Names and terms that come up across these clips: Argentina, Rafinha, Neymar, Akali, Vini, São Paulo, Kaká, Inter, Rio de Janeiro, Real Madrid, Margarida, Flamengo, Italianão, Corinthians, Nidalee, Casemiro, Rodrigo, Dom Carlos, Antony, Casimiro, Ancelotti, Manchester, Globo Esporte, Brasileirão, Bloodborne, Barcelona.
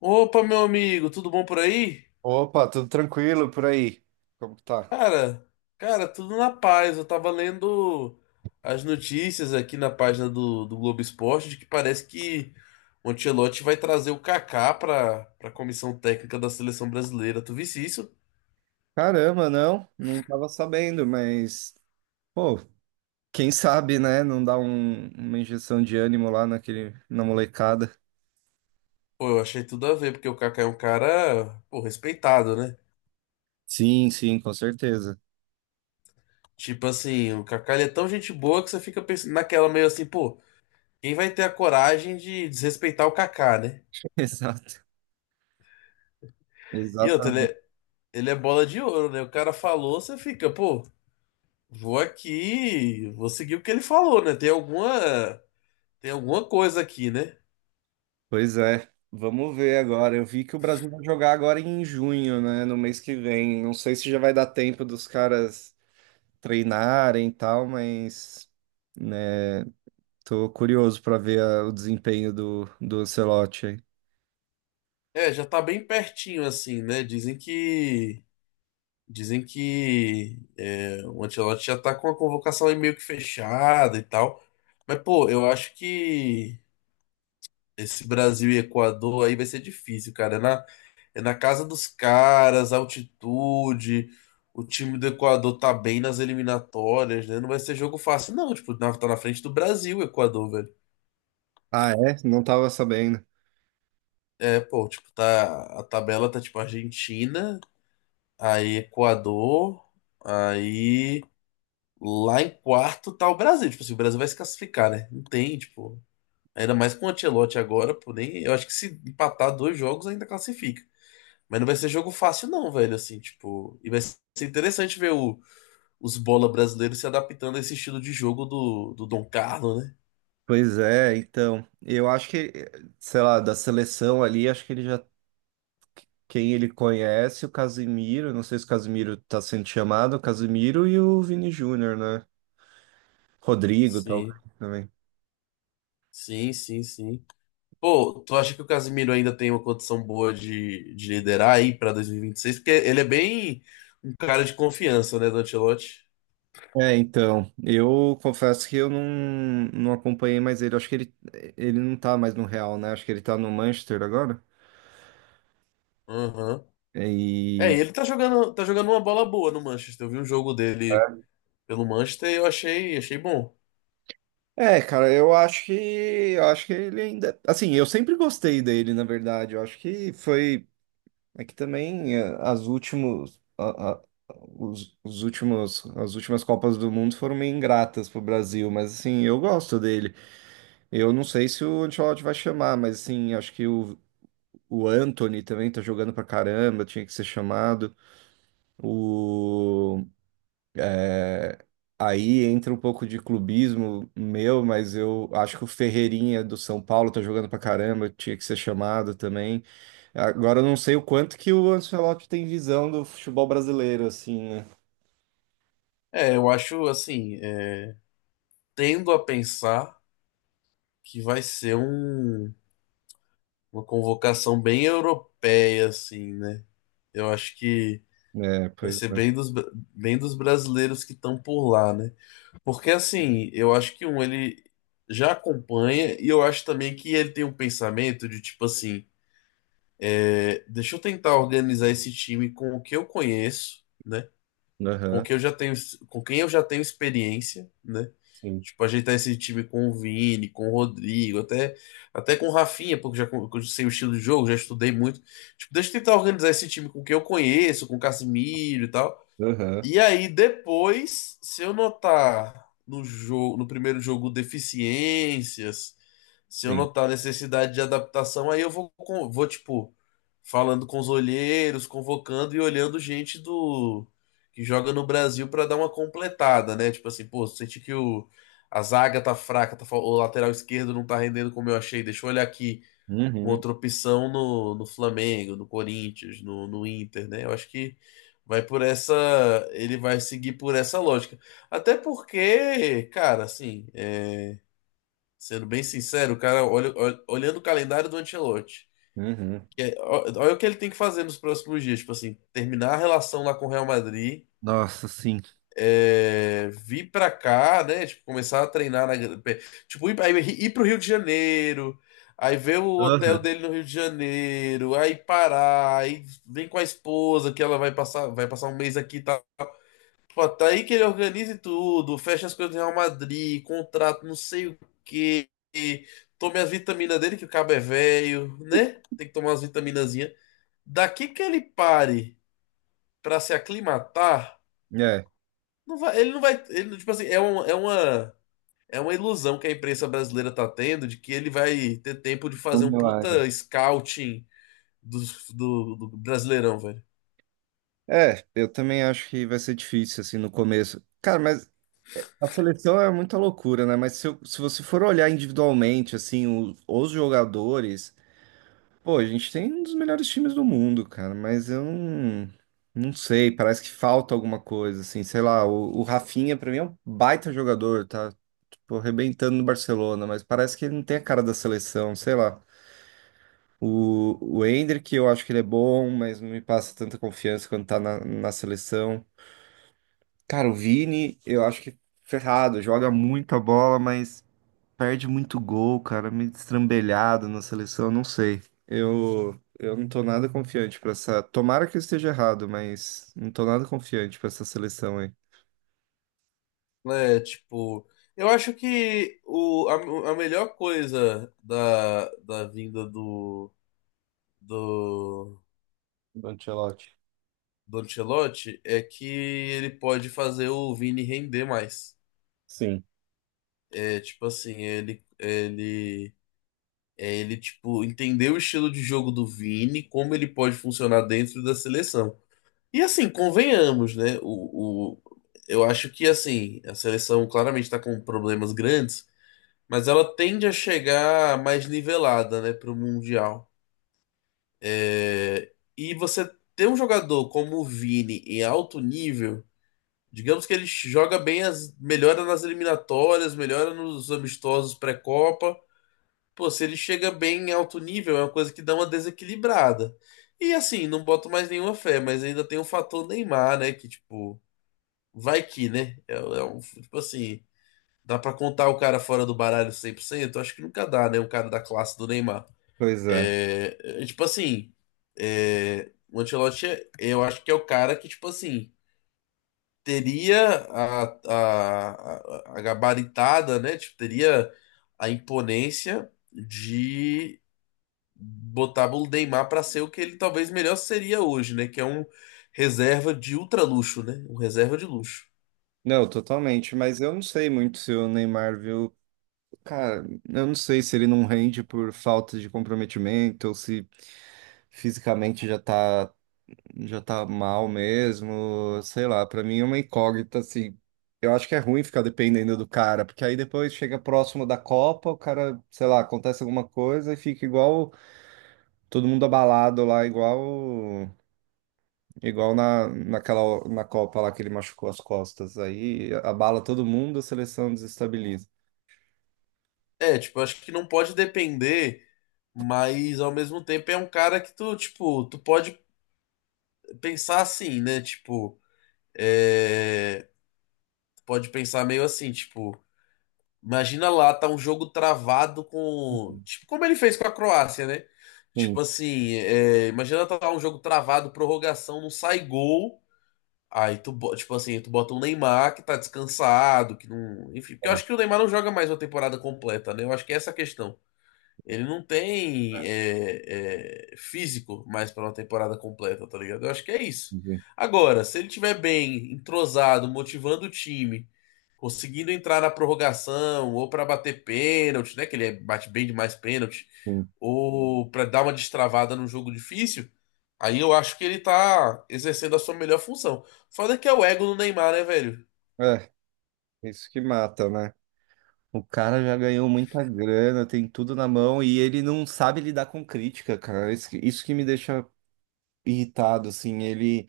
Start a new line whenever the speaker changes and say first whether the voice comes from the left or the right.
left: Opa, meu amigo, tudo bom por aí?
right: Opa, tudo tranquilo por aí? Como que tá?
left: Cara, cara, tudo na paz. Eu tava lendo as notícias aqui na página do Globo Esporte de que parece que o Ancelotti vai trazer o Kaká pra comissão técnica da seleção brasileira. Tu visse isso?
right: Caramba, não tava sabendo, mas, pô, quem sabe, né? Não dá uma injeção de ânimo lá na molecada.
left: Pô, eu achei tudo a ver, porque o Kaká é um cara, pô, respeitado, né?
right: Sim, sim, com certeza.
left: Tipo assim, o Kaká ele é tão gente boa que você fica pensando naquela meio assim, pô, quem vai ter a coragem de desrespeitar o Kaká, né?
right: Exato,
left: E outra, ele
right: exatamente.
left: é- Ele é bola de ouro, né? O cara falou, você fica, pô, vou aqui, vou seguir o que ele falou, né? Tem alguma coisa aqui, né?
right: Pois é, vamos ver agora. Eu vi que o Brasil vai jogar agora em junho, né? No mês que vem. Não sei se já vai dar tempo dos caras treinarem e tal, mas, né, tô curioso pra ver o desempenho do Ancelotti aí.
left: É, já tá bem pertinho assim, né? Dizem que é, o Ancelotti já tá com a convocação aí meio que fechada e tal. Mas, pô, eu acho que esse Brasil e Equador aí vai ser difícil, cara. Na É na casa dos caras, altitude. O time do Equador tá bem nas eliminatórias, né? Não vai ser jogo fácil, não. Tipo, tá na frente do Brasil, o Equador, velho.
right: Ah, é? Não tava sabendo.
left: É, pô, tipo, tá. A tabela tá tipo Argentina, aí Equador, aí lá em quarto tá o Brasil. Tipo assim, o Brasil vai se classificar, né? Não tem, tipo. Ainda mais com o Ancelotti agora, pô, nem. Eu acho que se empatar dois jogos ainda classifica. Mas não vai ser jogo fácil, não, velho. Assim, tipo. E vai ser interessante ver o os bola brasileiros se adaptando a esse estilo de jogo do Dom Carlos, né?
right: Pois é, então. Eu acho que, sei lá, da seleção ali, acho que ele já. Quem ele conhece, o Casimiro, não sei se o Casimiro tá sendo chamado, o Casimiro e o Vini Júnior, né? Rodrigo, tal,
left: Sim,
right: também.
left: sim, sim, sim. Pô, tu acha que o Casemiro ainda tem uma condição boa de liderar aí pra 2026? Porque ele é bem um cara de confiança, né, do Ancelotti?
right: É, então, eu confesso que eu não acompanhei mais ele. Acho que ele não tá mais no Real, né? Acho que ele tá no Manchester agora.
left: Aham. É,
right: E
left: e ele tá jogando uma bola boa no Manchester. Eu vi um jogo dele pelo Manchester e eu achei bom.
right: É, cara, eu acho que ele ainda, assim, eu sempre gostei dele, na verdade. Eu acho que foi é que também as últimos a- os últimos as últimas Copas do Mundo foram meio ingratas pro Brasil, mas assim, eu gosto dele. Eu não sei se o Ancelotti vai chamar, mas assim, acho que o Antony também tá jogando pra caramba, tinha que ser chamado. O Aí entra um pouco de clubismo meu, mas eu acho que o Ferreirinha do São Paulo tá jogando pra caramba, tinha que ser chamado também. Agora eu não sei o quanto que o Ancelotti tem visão do futebol brasileiro, assim, né?
left: É, eu acho assim, é, tendo a pensar que vai ser uma convocação bem europeia, assim, né? Eu acho que
right: É,
left: vai
right: pois
left: ser
right: é.
left: bem dos brasileiros que estão por lá, né? Porque, assim, eu acho que ele já acompanha e eu acho também que ele tem um pensamento de, tipo assim, é, deixa eu tentar organizar esse time com o que eu conheço, né? com
right: Aham,
left: quem eu já tenho, com quem eu já tenho experiência, né?
right: sim.
left: Tipo, ajeitar esse time com o Vini, com o Rodrigo, até com o Rafinha, porque já, eu sei o estilo de jogo, já estudei muito. Tipo, deixa eu tentar organizar esse time com quem eu conheço, com o Casimiro e tal.
right: Aham,
left: E aí depois, se eu notar no jogo, no primeiro jogo deficiências, se eu
right: sim.
left: notar necessidade de adaptação, aí eu vou tipo falando com os olheiros, convocando e olhando gente do que joga no Brasil para dar uma completada, né? Tipo assim, pô, senti que o a zaga tá fraca, o lateral esquerdo não tá rendendo como eu achei, deixa eu olhar aqui uma
right: Uhum,
left: outra opção no, Flamengo, no Corinthians, no Inter, né? Eu acho que vai por essa, ele vai seguir por essa lógica. Até porque, cara, assim, é, sendo bem sincero, o cara, olhando o calendário do Ancelotti,
right: uhum.
left: olha o que ele tem que fazer nos próximos dias, tipo assim, terminar a relação lá com o Real Madrid
right: Nossa, sim.
left: vir pra cá, né? Tipo, começar a treinar na, tipo, ir pro Rio de Janeiro, aí ver o hotel
right: Aham.
left: dele no Rio de Janeiro, aí parar, aí vem com a esposa que ela vai passar um mês aqui e tal. Pô, tá aí que ele organize tudo, fecha as coisas do Real Madrid, contrato, não sei o quê. Tome as vitaminas dele, que o cabo é velho, né? Tem que tomar as vitaminazinhas. Daqui que ele pare pra se aclimatar,
right: É.
left: não vai, ele não vai. Ele, tipo assim, é uma ilusão que a imprensa brasileira tá tendo de que ele vai ter tempo de
right: É um
left: fazer um
right: milagre.
left: puta scouting do Brasileirão, velho.
right: É, eu também acho que vai ser difícil, assim, no começo. Cara, mas a seleção é muita loucura, né? Mas se, se você for olhar individualmente, assim, os jogadores, pô, a gente tem um dos melhores times do mundo, cara, mas eu não sei, parece que falta alguma coisa, assim, sei lá, o Rafinha, pra mim, é um baita jogador, tá, tipo, arrebentando no Barcelona, mas parece que ele não tem a cara da seleção, sei lá. O Endrick, eu acho que ele é bom, mas não me passa tanta confiança quando tá na seleção. Cara, o Vini, eu acho que ferrado, joga muita bola, mas. Perde muito gol, cara, meio destrambelhado na seleção, não sei. Eu não tô nada confiante pra essa. Tomara que eu esteja errado, mas não tô nada confiante pra essa seleção aí.
left: Né? Tipo, eu acho que a melhor coisa da vinda do,
right: Do Ancelotti.
left: do Ancelotti é que ele pode fazer o Vini render mais.
right: Sim.
left: É, tipo assim, ele, tipo, entender o estilo de jogo do Vini, como ele pode funcionar dentro da seleção. E assim, convenhamos, né? Eu acho que, assim, a seleção claramente está com problemas grandes, mas ela tende a chegar mais nivelada, né, para o Mundial. É, e você ter um jogador como o Vini em alto nível, digamos que ele joga bem, melhora nas eliminatórias, melhora nos amistosos pré-Copa. Pô, se ele chega bem em alto nível, é uma coisa que dá uma desequilibrada. E assim, não boto mais nenhuma fé, mas ainda tem o fator Neymar, né? Que, tipo, vai que, né? É um, tipo assim, dá pra contar o cara fora do baralho 100%. Acho que nunca dá, né? Um cara da classe do Neymar.
right: Pois é.
left: É, tipo assim, é, o Ancelotti, eu acho que é o cara que, tipo assim, teria a gabaritada, né? Tipo, teria a imponência de botava o Neymar para ser o que ele talvez melhor seria hoje, né? Que é um reserva de ultra luxo, né? Um reserva de luxo.
right: Não, totalmente, mas eu não sei muito se o Neymar viu. Cara, eu não sei se ele não rende por falta de comprometimento ou se fisicamente já tá mal mesmo, sei lá, pra mim é uma incógnita, assim. Eu acho que é ruim ficar dependendo do cara, porque aí depois chega próximo da Copa, o cara, sei lá, acontece alguma coisa e fica igual todo mundo abalado lá, igual na, naquela na Copa lá que ele machucou as costas. Aí abala todo mundo, a seleção desestabiliza.
left: É, tipo, eu acho que não pode depender, mas ao mesmo tempo é um cara que tu, tipo, tu pode pensar assim, né? Tipo, é... tu pode pensar meio assim, tipo, imagina lá, tá um jogo travado com, tipo, como ele fez com a Croácia, né?
right: Sim,
left: Tipo assim, é, imagina tá um jogo travado, prorrogação, não sai gol. Aí tipo assim, tu bota um Neymar que tá descansado, que não. Enfim, porque eu
right: é,
left: acho que o Neymar não joga mais uma temporada completa, né? Eu acho que é essa a questão. Ele não tem físico mais pra uma temporada completa, tá ligado? Eu acho que é isso.
right: sim.
left: Agora, se ele tiver bem, entrosado, motivando o time conseguindo entrar na prorrogação ou para bater pênalti, né? Que ele bate bem demais pênalti,
right: Sim.
left: ou para dar uma destravada num jogo difícil. Aí eu acho que ele tá exercendo a sua melhor função. Foda que é o ego do Neymar, né, velho?
right: É, isso que mata, né? O cara já ganhou muita grana, tem tudo na mão e ele não sabe lidar com crítica, cara. Isso que me deixa irritado, assim. Ele,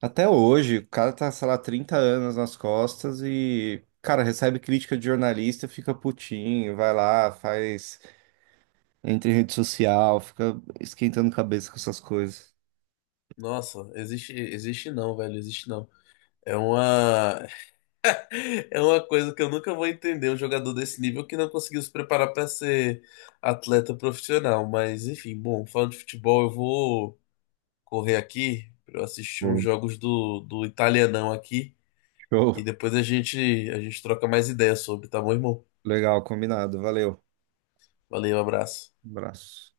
right: até hoje, o cara tá, sei lá, 30 anos nas costas e, cara, recebe crítica de jornalista, fica putinho, vai lá, faz, entra em rede social, fica esquentando cabeça com essas coisas.
left: Nossa, existe, existe não, velho, existe não. É uma, é uma coisa que eu nunca vou entender, um jogador desse nível que não conseguiu se preparar para ser atleta profissional. Mas, enfim, bom, falando de futebol, eu vou correr aqui pra eu assistir uns
right: Bom,
left: jogos do Italianão aqui e
right: show.
left: depois a gente troca mais ideias sobre, tá bom, irmão?
right: Legal, combinado. Valeu.
left: Valeu, abraço.
right: Abraço.